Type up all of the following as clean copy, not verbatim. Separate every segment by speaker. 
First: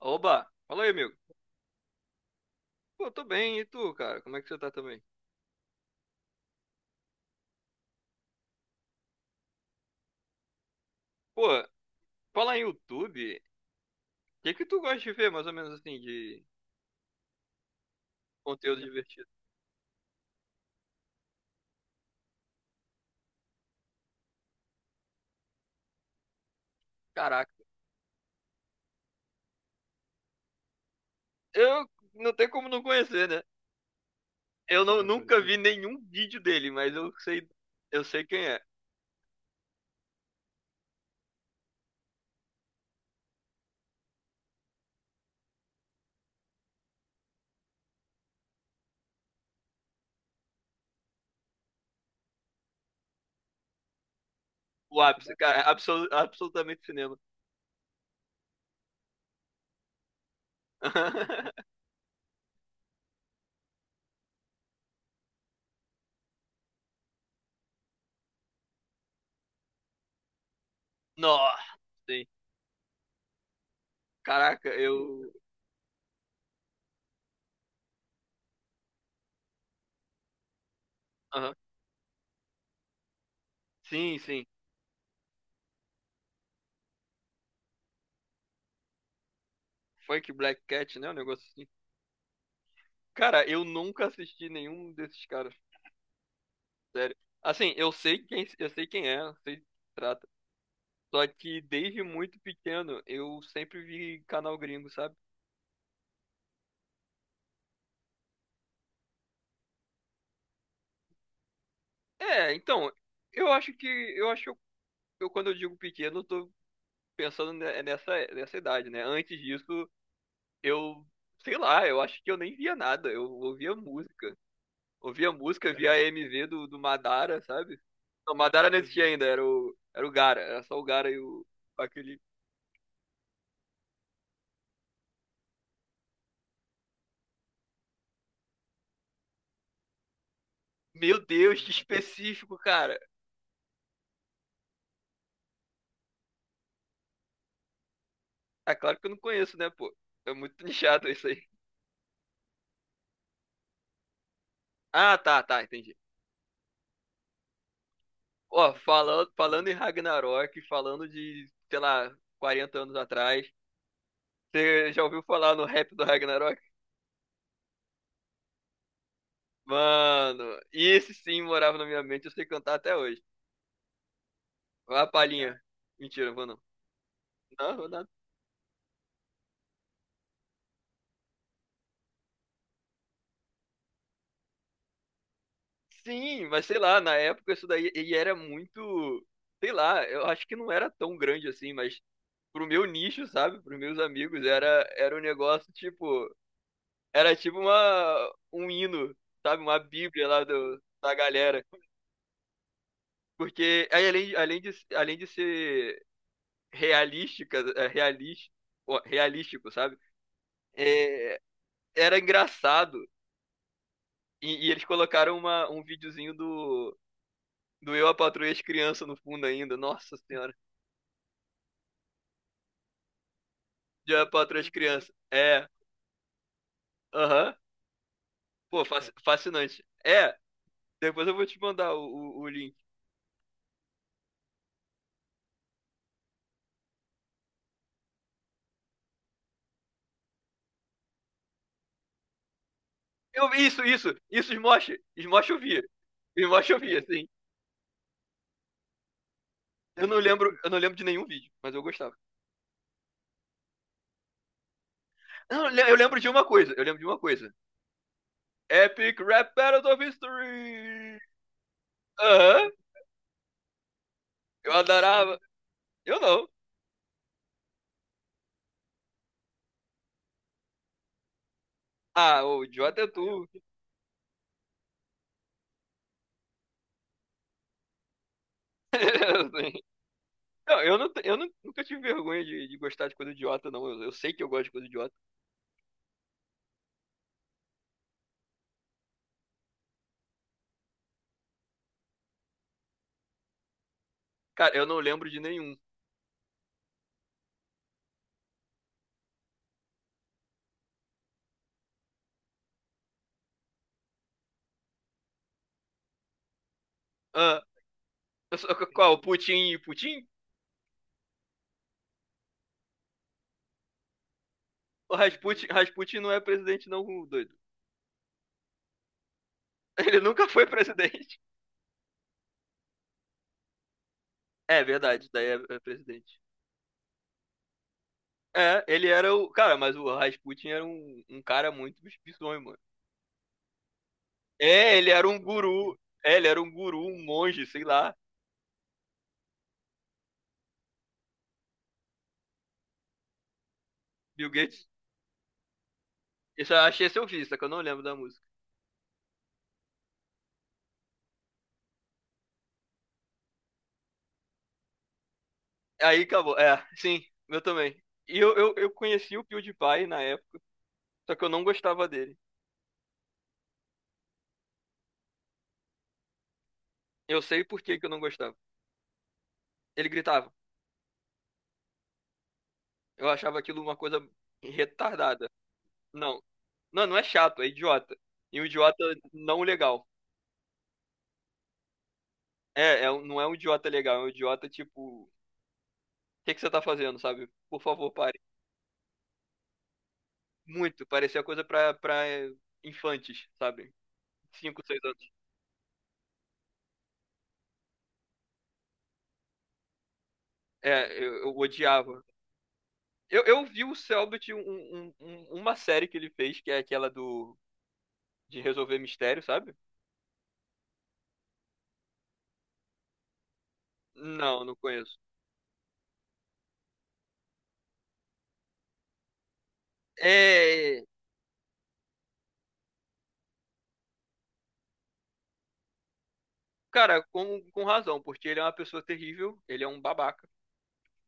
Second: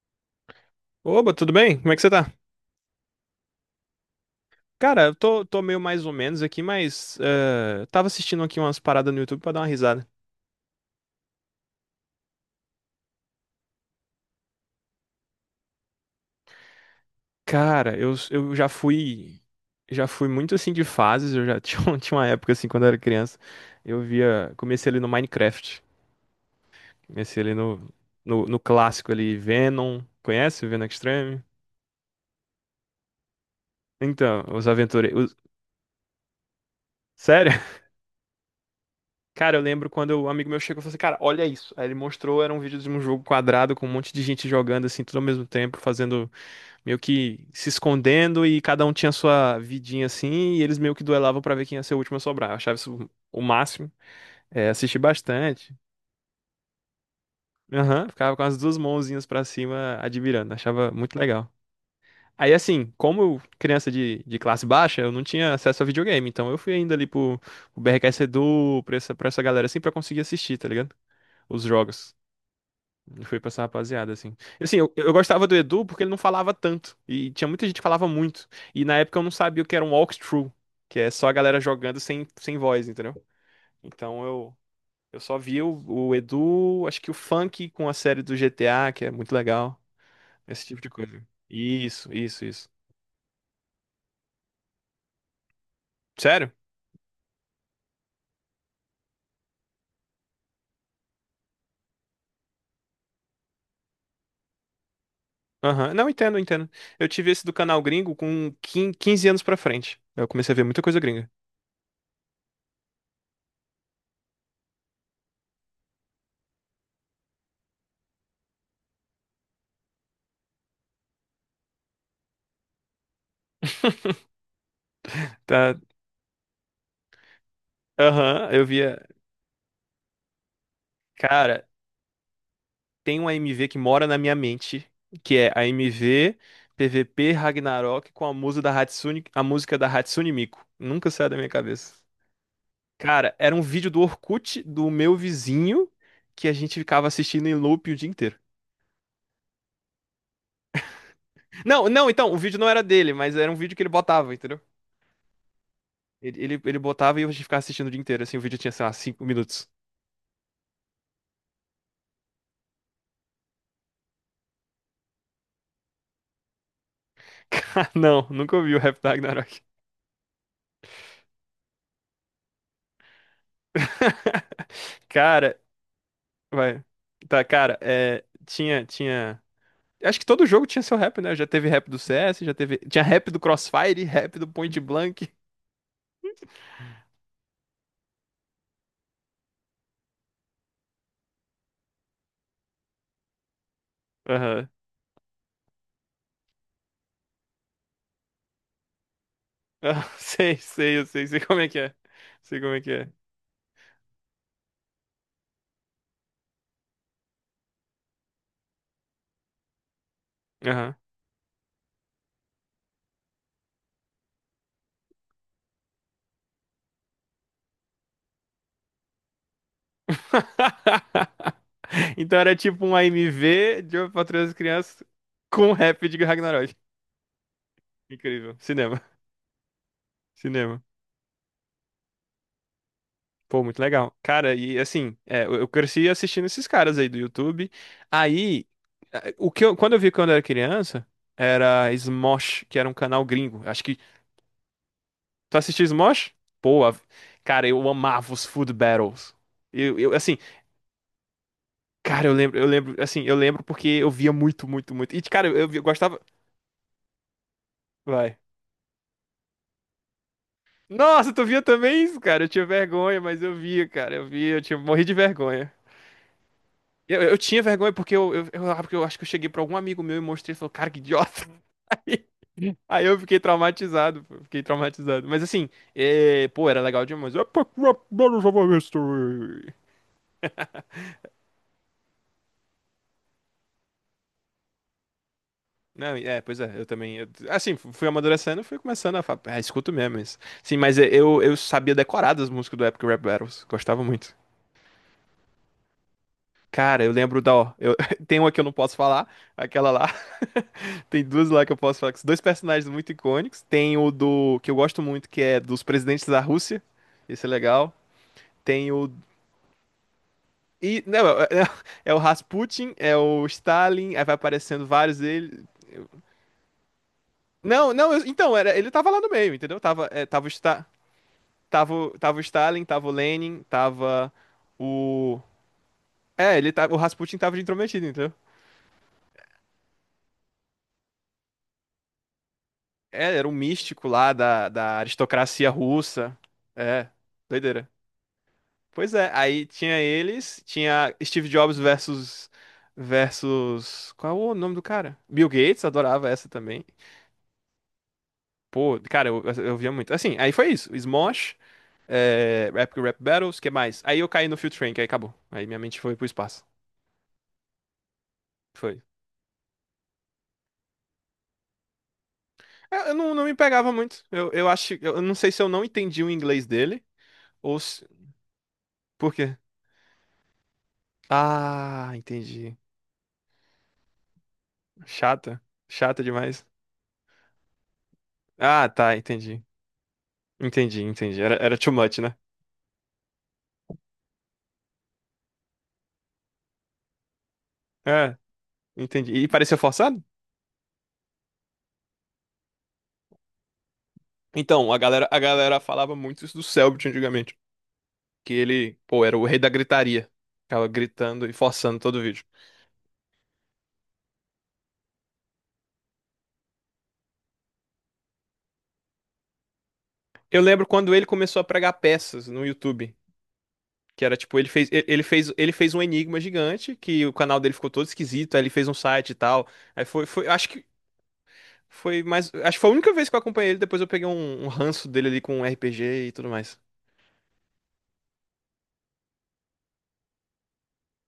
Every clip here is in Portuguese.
Speaker 1: Oba! Fala aí, amigo.
Speaker 2: Oba, tudo bem? Como é que você tá?
Speaker 1: Pô, tô bem, e tu, cara? Como é que você tá também?
Speaker 2: Cara, eu tô meio mais ou menos aqui, mas tava assistindo aqui umas paradas no YouTube pra dar uma risada.
Speaker 1: Pô, fala em YouTube. O que que tu gosta de ver, mais ou menos assim, de
Speaker 2: Cara, eu, eu já
Speaker 1: conteúdo divertido?
Speaker 2: fui já fui muito assim de fases, eu já tinha uma época assim quando eu era criança, eu via, comecei ali no Minecraft, comecei
Speaker 1: Caraca,
Speaker 2: ali no, no, no clássico ali, Venom, conhece o Venom Extreme?
Speaker 1: eu não tem como não conhecer, né?
Speaker 2: Então, os
Speaker 1: Eu não,
Speaker 2: aventureiros,
Speaker 1: nunca vi nenhum vídeo dele, mas eu sei,
Speaker 2: sério?
Speaker 1: eu sei quem é.
Speaker 2: Cara, eu lembro quando um amigo meu chegou e falou assim, cara, olha isso. Aí ele mostrou, era um vídeo de um jogo quadrado com um monte de gente jogando assim, tudo ao mesmo tempo, fazendo meio que se escondendo e cada um tinha sua vidinha assim, e eles meio que duelavam pra ver quem ia ser o último a sobrar. Eu achava isso o máximo. É, assisti
Speaker 1: O ápice, cara,
Speaker 2: bastante.
Speaker 1: absolutamente cinema.
Speaker 2: Aham, ficava com as duas mãozinhas pra cima admirando, achava muito legal. Aí assim, como eu, criança de classe baixa, eu não tinha acesso a videogame, então eu fui ainda pro BRKS Edu, pra essa galera assim, pra conseguir assistir, tá ligado?
Speaker 1: Nossa,
Speaker 2: Os jogos.
Speaker 1: sim.
Speaker 2: Foi pra essa rapaziada, assim. E,
Speaker 1: Caraca,
Speaker 2: assim, eu
Speaker 1: eu.
Speaker 2: gostava do Edu porque ele não falava tanto. E tinha muita gente que falava muito. E na época eu não sabia o que era um walkthrough, que é só a
Speaker 1: Aham.
Speaker 2: galera jogando sem voz, entendeu?
Speaker 1: Sim,
Speaker 2: Então
Speaker 1: sim.
Speaker 2: eu só via o Edu, acho que o Funk com a série do GTA, que é muito legal.
Speaker 1: Funk Black
Speaker 2: Esse tipo de
Speaker 1: Cat, né? Um
Speaker 2: coisa.
Speaker 1: negócio assim.
Speaker 2: Isso, isso, isso.
Speaker 1: Cara, eu nunca assisti nenhum desses caras.
Speaker 2: Sério?
Speaker 1: Sério. Assim, eu sei quem é, eu sei do que se trata. Só que desde muito pequeno eu sempre vi canal gringo, sabe?
Speaker 2: Aham. Não, entendo, entendo. Eu tive esse do canal gringo com 15 anos pra frente. Eu comecei a ver muita coisa gringa.
Speaker 1: É, então, eu acho que eu acho que eu, quando eu digo pequeno, eu tô pensando nessa idade, né? Antes disso, eu sei lá, eu acho que eu nem via nada, eu ouvia música. Ouvia música,
Speaker 2: Tá.
Speaker 1: via a MV do Madara, sabe? Não,
Speaker 2: Aham, eu
Speaker 1: Madara não
Speaker 2: via.
Speaker 1: existia ainda, era o Gaara, era só o Gaara e o
Speaker 2: Cara,
Speaker 1: aquele
Speaker 2: tem uma MV que mora na minha mente, que é a MV PVP Ragnarok com a música da Hatsune, a música da Hatsune Miku. Nunca
Speaker 1: Meu
Speaker 2: sai da minha
Speaker 1: Deus, que
Speaker 2: cabeça.
Speaker 1: específico, cara.
Speaker 2: Cara, era um vídeo do Orkut do meu vizinho que a gente ficava assistindo em loop o dia inteiro.
Speaker 1: É claro que eu não conheço, né, pô? É muito nichado isso aí.
Speaker 2: Não, não, então, o vídeo não era dele, mas era um vídeo que ele botava, entendeu?
Speaker 1: Ah, tá, tá, entendi.
Speaker 2: Ele botava e a gente ficava assistindo o dia inteiro, assim, o vídeo tinha,
Speaker 1: Ó,
Speaker 2: sei lá, 5
Speaker 1: falando
Speaker 2: minutos.
Speaker 1: em Ragnarok, falando de, sei lá, 40 anos atrás, você já ouviu falar no rap do Ragnarok?
Speaker 2: Cara, não, nunca ouvi o rap da Ragnarok.
Speaker 1: Mano, esse sim morava na minha mente, eu sei cantar até hoje. Vai a
Speaker 2: Cara,
Speaker 1: palhinha. Mentira, não vou não.
Speaker 2: vai. Tá,
Speaker 1: Não,
Speaker 2: cara,
Speaker 1: vou nada.
Speaker 2: é, tinha, tinha. Acho que todo jogo tinha seu rap, né? Já teve rap do CS, já teve. Tinha rap do Crossfire, rap do Point Blank.
Speaker 1: Sim, mas sei lá, na época isso daí ele era muito, sei lá, eu acho que não era tão grande assim, mas pro meu nicho, sabe? Pros meus amigos era
Speaker 2: Aham.
Speaker 1: um negócio tipo Era tipo uma, um hino, sabe? Uma
Speaker 2: Ah,
Speaker 1: bíblia lá
Speaker 2: sei,
Speaker 1: do,
Speaker 2: sei, eu
Speaker 1: da
Speaker 2: sei, sei como
Speaker 1: galera.
Speaker 2: é que é. Sei como é que é.
Speaker 1: Porque aí, além de ser realística, é, realis- ó, realístico, sabe?
Speaker 2: Aham.
Speaker 1: É, era engraçado. E eles colocaram uma, um videozinho do Eu, a Patroa e as Crianças no fundo ainda. Nossa Senhora.
Speaker 2: Então era tipo um AMV de
Speaker 1: De Eu, a
Speaker 2: Patrulha das
Speaker 1: Patroa e as
Speaker 2: Crianças
Speaker 1: Crianças. É,
Speaker 2: com rap de Ragnarok.
Speaker 1: aham.
Speaker 2: Incrível.
Speaker 1: Pô,
Speaker 2: Cinema.
Speaker 1: fascinante. É,
Speaker 2: Cinema.
Speaker 1: depois eu vou te mandar o link.
Speaker 2: Pô, muito legal. Cara, e assim, é, eu cresci assistindo esses caras aí do YouTube. Aí, quando eu vi quando eu era criança, era Smosh, que era um canal
Speaker 1: Eu,
Speaker 2: gringo.
Speaker 1: isso,
Speaker 2: Acho que
Speaker 1: isso, isso, Smosh. Smosh
Speaker 2: tu
Speaker 1: eu vi.
Speaker 2: assistiu Smosh?
Speaker 1: Smosh eu
Speaker 2: Pô,
Speaker 1: vi, assim.
Speaker 2: cara, eu amava os Food Battles. Eu,
Speaker 1: Eu
Speaker 2: eu,
Speaker 1: não
Speaker 2: assim,
Speaker 1: lembro, eu não lembro de nenhum vídeo, mas eu gostava.
Speaker 2: cara, eu lembro, assim, eu lembro porque eu via muito, muito, muito. E, cara,
Speaker 1: Eu, não
Speaker 2: eu
Speaker 1: eu lembro
Speaker 2: gostava.
Speaker 1: de uma coisa,
Speaker 2: Vai.
Speaker 1: Epic Rap Battles of History!
Speaker 2: Nossa, tu via também isso, cara? Eu tinha
Speaker 1: Aham, uhum,
Speaker 2: vergonha, mas eu via, cara, eu via, eu
Speaker 1: eu
Speaker 2: tinha, morri de
Speaker 1: adorava.
Speaker 2: vergonha.
Speaker 1: Eu não.
Speaker 2: Eu tinha vergonha porque eu, porque eu acho que eu cheguei pra algum amigo meu e mostrei e falou, cara, que idiota.
Speaker 1: Ah, o idiota
Speaker 2: Aí
Speaker 1: é
Speaker 2: eu fiquei
Speaker 1: tu.
Speaker 2: traumatizado, pô, fiquei traumatizado. Mas assim, é, pô, era legal demais.
Speaker 1: Não, eu, não, eu não- nunca tive vergonha de gostar de coisa idiota, não. Eu sei que eu gosto de coisa idiota.
Speaker 2: Não, é, pois é, eu também. Assim, fui amadurecendo, fui começando a falar, ah, escuto mesmo isso. Sim, mas é, eu sabia decorar das músicas do Epic Rap Battles, gostava muito.
Speaker 1: Cara, eu não lembro de nenhum.
Speaker 2: Cara, eu lembro da, ó, eu, tem uma que eu não posso falar, aquela lá. Tem duas lá que eu posso falar, que são dois personagens muito icônicos. Tem o do, que eu gosto muito, que é dos presidentes da Rússia, esse é
Speaker 1: Ah,
Speaker 2: legal. Tem o,
Speaker 1: qual? O Putin? Putin?
Speaker 2: não, é é o Rasputin, é o Stalin, aí vai aparecendo
Speaker 1: O
Speaker 2: vários dele.
Speaker 1: Rasputin, Rasputin não é presidente, não, doido.
Speaker 2: Não, não, então, era, ele tava lá no meio, entendeu? Tava,
Speaker 1: Ele
Speaker 2: é, tava
Speaker 1: nunca
Speaker 2: o
Speaker 1: foi
Speaker 2: Stalin.
Speaker 1: presidente.
Speaker 2: Tava, tava o Stalin, tava o Lenin, tava
Speaker 1: É verdade,
Speaker 2: o.
Speaker 1: daí é presidente.
Speaker 2: É, ele tava, o Rasputin tava de intrometido, entendeu?
Speaker 1: É, ele era o. Cara, mas o Rasputin era um cara muito bizonho, mano.
Speaker 2: É, era um místico lá da,
Speaker 1: É,
Speaker 2: da
Speaker 1: ele era um
Speaker 2: aristocracia
Speaker 1: guru. É,
Speaker 2: russa.
Speaker 1: ele era um guru,
Speaker 2: É,
Speaker 1: um monge, sei
Speaker 2: doideira.
Speaker 1: lá.
Speaker 2: Pois é, aí tinha eles, tinha Steve Jobs versus qual é
Speaker 1: Bill
Speaker 2: o nome do
Speaker 1: Gates.
Speaker 2: cara? Bill Gates, adorava essa
Speaker 1: Isso eu
Speaker 2: também.
Speaker 1: achei esse eu vi, só que eu não lembro da música.
Speaker 2: Pô, cara, eu via muito. Assim, aí foi isso. Smosh, é, Rap Battles, que mais? Aí eu caí no Field Train, que aí acabou. Aí minha mente foi
Speaker 1: Aí
Speaker 2: pro
Speaker 1: acabou.
Speaker 2: espaço.
Speaker 1: É, sim, eu também. E eu
Speaker 2: Foi.
Speaker 1: conheci o PewDiePie na época, só que eu não gostava dele.
Speaker 2: É, eu não, não me pegava muito. Eu acho. Eu não sei se eu não entendi o inglês dele
Speaker 1: Eu sei
Speaker 2: ou
Speaker 1: por que que
Speaker 2: se.
Speaker 1: eu não gostava.
Speaker 2: Por quê?
Speaker 1: Ele gritava.
Speaker 2: Ah, entendi.
Speaker 1: Eu achava aquilo uma coisa retardada.
Speaker 2: Chata. Chata
Speaker 1: Não.
Speaker 2: demais.
Speaker 1: Não, não é chato, é idiota. E um
Speaker 2: Ah,
Speaker 1: idiota
Speaker 2: tá,
Speaker 1: não
Speaker 2: entendi.
Speaker 1: legal.
Speaker 2: Entendi, entendi. Era, era too much, né?
Speaker 1: Não é um idiota legal, é um idiota tipo. Que você tá fazendo, sabe? Por favor,
Speaker 2: É,
Speaker 1: pare.
Speaker 2: entendi. E parecia forçado?
Speaker 1: Muito, parecia coisa pra, infantes, sabe? Cinco,
Speaker 2: Então,
Speaker 1: seis anos.
Speaker 2: a galera falava muito isso do Selbit antigamente. Que ele, pô, era o rei da gritaria. Ficava
Speaker 1: É, eu,
Speaker 2: gritando e
Speaker 1: eu
Speaker 2: forçando todo
Speaker 1: odiava.
Speaker 2: o vídeo.
Speaker 1: Eu vi o Cellbit, uma série que ele fez, que é aquela do de resolver mistério, sabe?
Speaker 2: Eu lembro quando ele começou a pregar peças no YouTube. Que era tipo,
Speaker 1: Não,
Speaker 2: ele
Speaker 1: não
Speaker 2: fez, e-
Speaker 1: conheço.
Speaker 2: ele fez um enigma gigante, que o canal dele ficou todo esquisito, aí ele fez um site e tal. Aí foi, acho que
Speaker 1: É,
Speaker 2: foi mais, acho que foi a única vez que eu acompanhei ele, depois eu peguei um ranço dele ali com RPG e tudo mais.
Speaker 1: cara, com razão, porque ele é uma pessoa terrível, ele é um babaca.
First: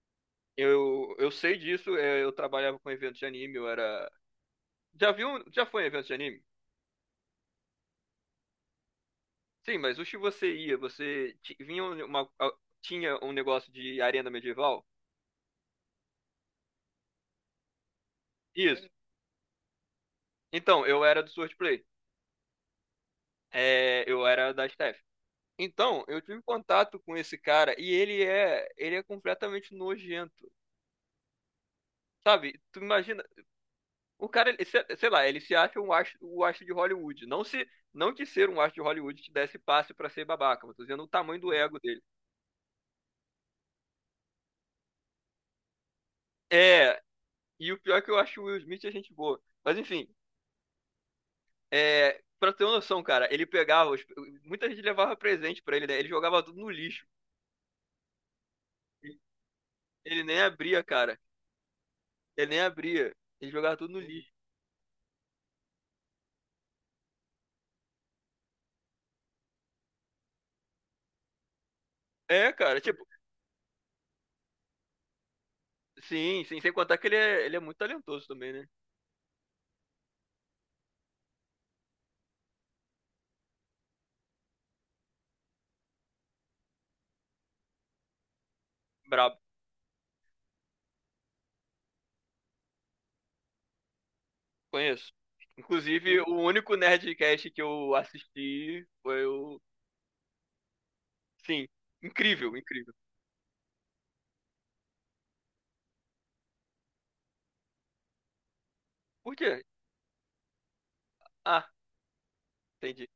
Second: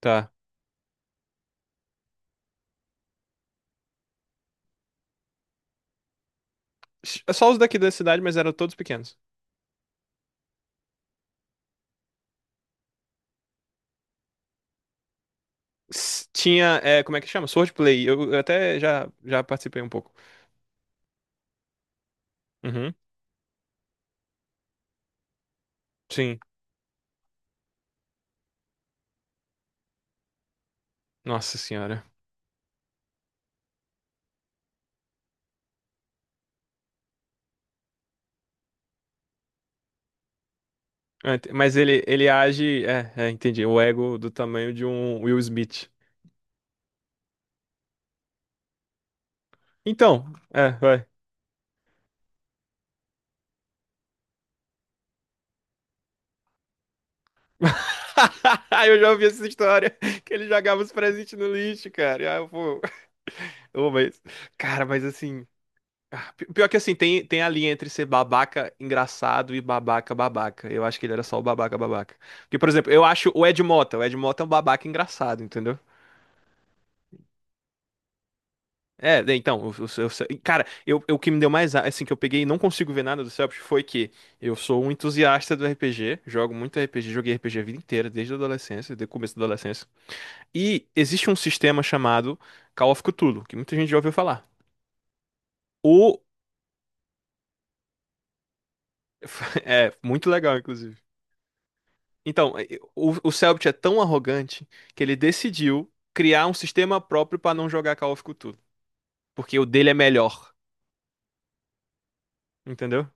Speaker 2: Tá.
Speaker 1: Eu sei disso, é, eu trabalhava com eventos de anime, eu era... Já viu, já foi em eventos de anime?
Speaker 2: Só os daqui da cidade, mas eram todos pequenos.
Speaker 1: Sim, mas o que você ia, vinha um, uma, tinha um negócio de arena medieval?
Speaker 2: Tinha, é, como é que chama? Swordplay. Eu, eu até
Speaker 1: Isso.
Speaker 2: já, já participei um pouco.
Speaker 1: Então, eu era do Swordplay.
Speaker 2: Uhum.
Speaker 1: É, eu era da Steph. Então, eu
Speaker 2: Sim.
Speaker 1: tive contato com esse cara e ele é completamente nojento.
Speaker 2: Nossa senhora.
Speaker 1: Sabe? Tu imagina, o cara, ele se- sei lá, ele se acha um astro, o astro de Hollywood. Não que ser um astro de Hollywood te desse passe pra ser babaca, mas tô dizendo o
Speaker 2: Ah,
Speaker 1: tamanho do
Speaker 2: mas
Speaker 1: ego dele.
Speaker 2: ele age, é, é, entendi, o ego do tamanho de um Will Smith.
Speaker 1: É, e o pior é que eu acho o Will Smith é gente boa. Mas enfim,
Speaker 2: Então, é, vai.
Speaker 1: é, pra ter uma noção, cara, ele pegava. Muita gente levava presente pra ele, né? Ele jogava tudo no lixo.
Speaker 2: Eu já ouvi essa história,
Speaker 1: Ele
Speaker 2: que
Speaker 1: nem
Speaker 2: ele jogava
Speaker 1: abria,
Speaker 2: os
Speaker 1: cara.
Speaker 2: presentes no lixo, cara. Ah,
Speaker 1: Ele
Speaker 2: eu
Speaker 1: nem
Speaker 2: vou.
Speaker 1: abria. Ele jogava
Speaker 2: Eu
Speaker 1: tudo
Speaker 2: vou
Speaker 1: no
Speaker 2: isso.
Speaker 1: lixo.
Speaker 2: Cara, mas assim, ah, pior que assim, tem a linha entre ser babaca engraçado e babaca babaca. Eu acho que ele era só o babaca babaca.
Speaker 1: É,
Speaker 2: Porque, por
Speaker 1: cara,
Speaker 2: exemplo, eu
Speaker 1: tipo,
Speaker 2: acho o Ed Mota. O Ed Mota é um babaca engraçado, entendeu?
Speaker 1: sim, sim, sem contar que ele é muito talentoso também, né?
Speaker 2: É, né, então, cara, o que me deu mais, assim, que eu peguei e não consigo ver nada do Celpip foi que eu sou um entusiasta do RPG, jogo muito RPG, joguei RPG a vida inteira, desde a adolescência, desde o começo
Speaker 1: Brabo,
Speaker 2: da adolescência. E existe um sistema chamado Call of Cthulhu, que muita gente já ouviu falar.
Speaker 1: conheço. Inclusive,
Speaker 2: O...
Speaker 1: o único Nerdcast que eu assisti foi o.
Speaker 2: é muito legal, inclusive.
Speaker 1: Sim, incrível,
Speaker 2: Então,
Speaker 1: incrível.
Speaker 2: o Cellbit é tão arrogante que ele decidiu criar um sistema próprio para não jogar Call of Cthulhu,
Speaker 1: Por
Speaker 2: porque
Speaker 1: quê?
Speaker 2: o dele é melhor,
Speaker 1: Ah, entendi.
Speaker 2: entendeu?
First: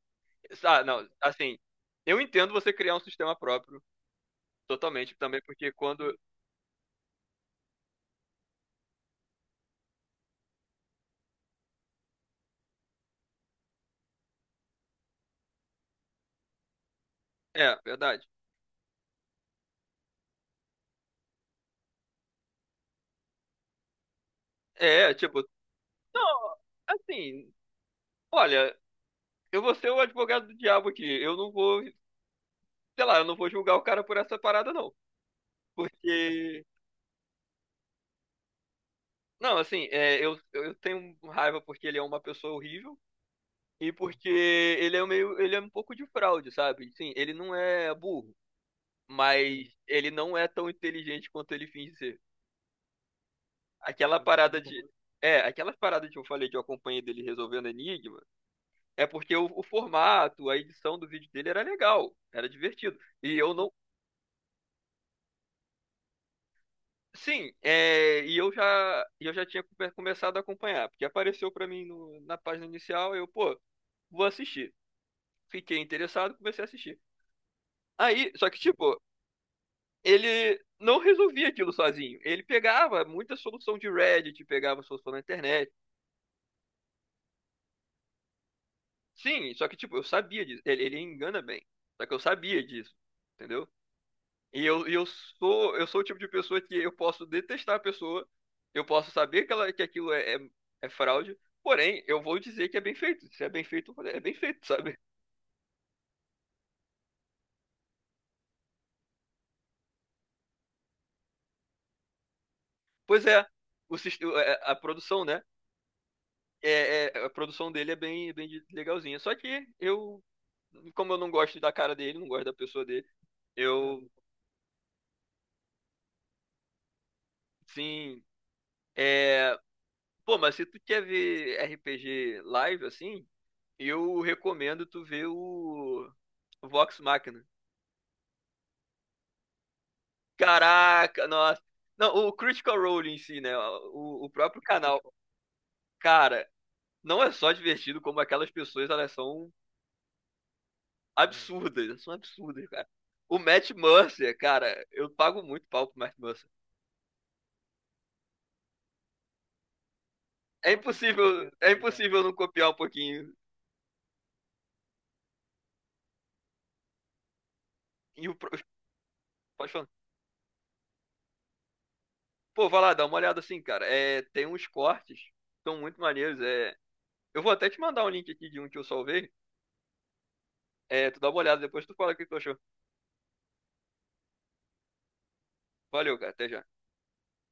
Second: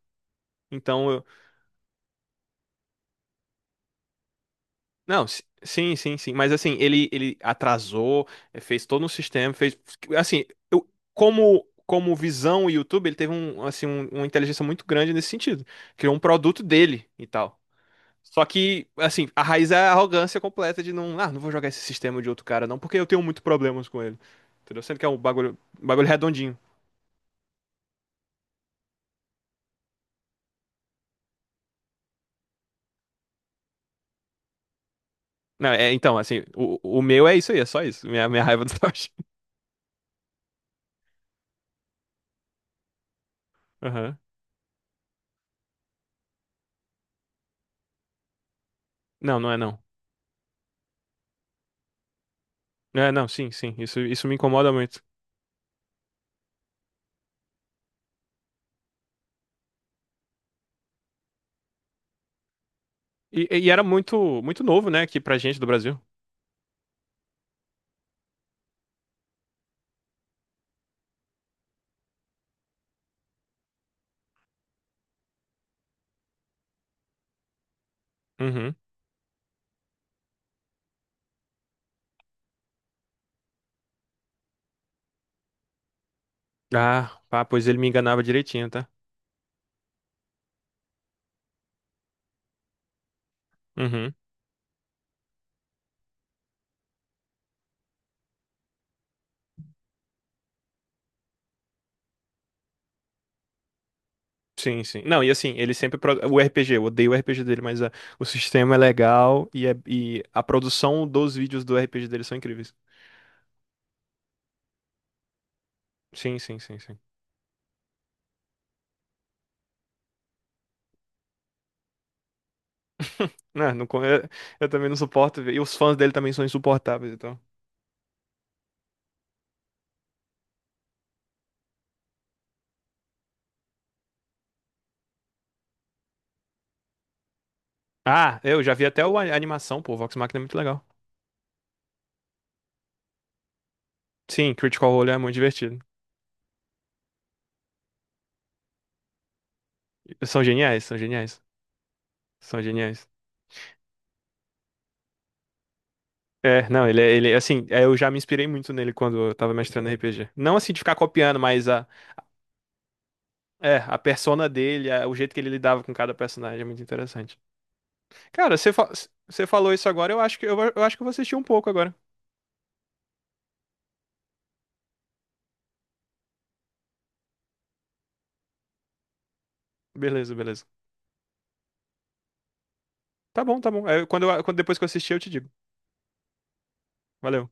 Speaker 1: Ah,
Speaker 2: Então,
Speaker 1: não,
Speaker 2: eu...
Speaker 1: assim, eu entendo você criar um sistema próprio, totalmente,
Speaker 2: não,
Speaker 1: também, porque
Speaker 2: sim,
Speaker 1: quando.
Speaker 2: sim, sim, mas assim, ele atrasou, eh, fez todo um sistema, fez assim, eu, como visão o YouTube, ele teve um assim uma inteligência muito grande nesse sentido, criou um produto dele e tal.
Speaker 1: É, verdade.
Speaker 2: Só que, assim, a raiz é a arrogância completa de não, ah, não vou jogar esse sistema de outro cara, não, porque eu tenho muito problemas com ele. Entendeu? Sendo que é
Speaker 1: É, tipo,
Speaker 2: um bagulho
Speaker 1: não,
Speaker 2: redondinho.
Speaker 1: assim, olha, eu vou ser o advogado do diabo aqui. Eu não vou, sei lá, eu não vou julgar o cara por essa parada, não.
Speaker 2: Não, é, então, assim,
Speaker 1: Porque,
Speaker 2: o meu é isso aí, é só isso. Minha raiva do Toshi.
Speaker 1: não, assim, é, eu tenho raiva porque ele é uma pessoa horrível e
Speaker 2: Aham.
Speaker 1: porque ele é meio, ele é um pouco de fraude, sabe? Sim, ele não é burro,
Speaker 2: Não, não é
Speaker 1: mas
Speaker 2: não.
Speaker 1: ele não é tão inteligente quanto ele finge ser.
Speaker 2: Não é, não, sim, sim. Isso,
Speaker 1: Aquela
Speaker 2: isso me
Speaker 1: parada
Speaker 2: incomoda
Speaker 1: de.
Speaker 2: muito.
Speaker 1: É, aquela parada que eu falei que eu acompanhei dele resolvendo enigma, é porque o formato, a edição do vídeo dele era legal, era divertido. E eu
Speaker 2: E
Speaker 1: não
Speaker 2: era muito, muito novo, né, aqui pra gente do Brasil.
Speaker 1: sim, é, e eu já tinha começado a acompanhar, porque apareceu pra mim na página inicial, eu, pô, vou assistir. Fiquei interessado, comecei a assistir. Aí, só que,
Speaker 2: Uhum.
Speaker 1: tipo, ele não resolvia aquilo sozinho. Ele pegava muita solução de Reddit, pegava solução na internet.
Speaker 2: Ah, pá, pois ele me enganava direitinho, tá?
Speaker 1: Sim, só que, tipo, eu sabia disso. Ele engana bem. Só que eu sabia disso, entendeu?
Speaker 2: Uhum.
Speaker 1: E eu sou, o tipo de pessoa que eu posso detestar a pessoa, eu posso saber que, ela, que aquilo é fraude, porém, eu vou dizer que é bem feito. Se é bem feito, é bem feito,
Speaker 2: Sim,
Speaker 1: sabe?
Speaker 2: sim. Não, e assim, ele sempre. Pro- O RPG, eu odeio o RPG dele, mas o sistema é legal e a produção dos vídeos do RPG dele são incríveis.
Speaker 1: Pois é, é, a produção, né?
Speaker 2: Sim, sim, sim, sim.
Speaker 1: A produção dele é bem, bem legalzinha. Só que eu, como eu não gosto da cara dele, não gosto da pessoa dele,
Speaker 2: Não,
Speaker 1: eu,
Speaker 2: eu também não suporto ver. E os fãs dele também são insuportáveis, então.
Speaker 1: sim, é... Pô, mas se tu quer ver RPG live, assim, eu recomendo tu ver o Vox Machina.
Speaker 2: Ah, eu já vi até a animação, pô. O Vox Machina é muito legal.
Speaker 1: Caraca, nossa. Não, o Critical Role em si, né? O
Speaker 2: Sim,
Speaker 1: próprio
Speaker 2: Critical
Speaker 1: canal.
Speaker 2: Role é muito divertido.
Speaker 1: Cara, não é só divertido, como aquelas pessoas, elas são
Speaker 2: São geniais, são geniais.
Speaker 1: absurdas. Elas são
Speaker 2: São
Speaker 1: absurdas, cara.
Speaker 2: geniais.
Speaker 1: O Matt Mercer, cara, eu pago muito pau pro Matt Mercer.
Speaker 2: É, não, ele, é, assim, é, eu já me inspirei muito nele quando eu tava mestrando RPG. Não assim de ficar copiando, mas
Speaker 1: É
Speaker 2: ah,
Speaker 1: impossível não copiar um pouquinho.
Speaker 2: é, a persona dele, o jeito que ele lidava com cada personagem é muito interessante.
Speaker 1: E
Speaker 2: Cara, você
Speaker 1: pode
Speaker 2: falou
Speaker 1: falar.
Speaker 2: isso agora, eu acho que eu acho que eu vou assistir um pouco agora.
Speaker 1: Pô, vai lá, dá uma olhada assim, cara. É, tem uns cortes, são muito maneiros. É, eu vou até te mandar um link aqui de um que eu salvei.
Speaker 2: Beleza, beleza.
Speaker 1: É, tu dá uma olhada, depois tu fala o que tu achou.
Speaker 2: Tá bom, tá bom. É, quando depois que eu assistir, eu te digo.
Speaker 1: Valeu, cara, até já.
Speaker 2: Valeu.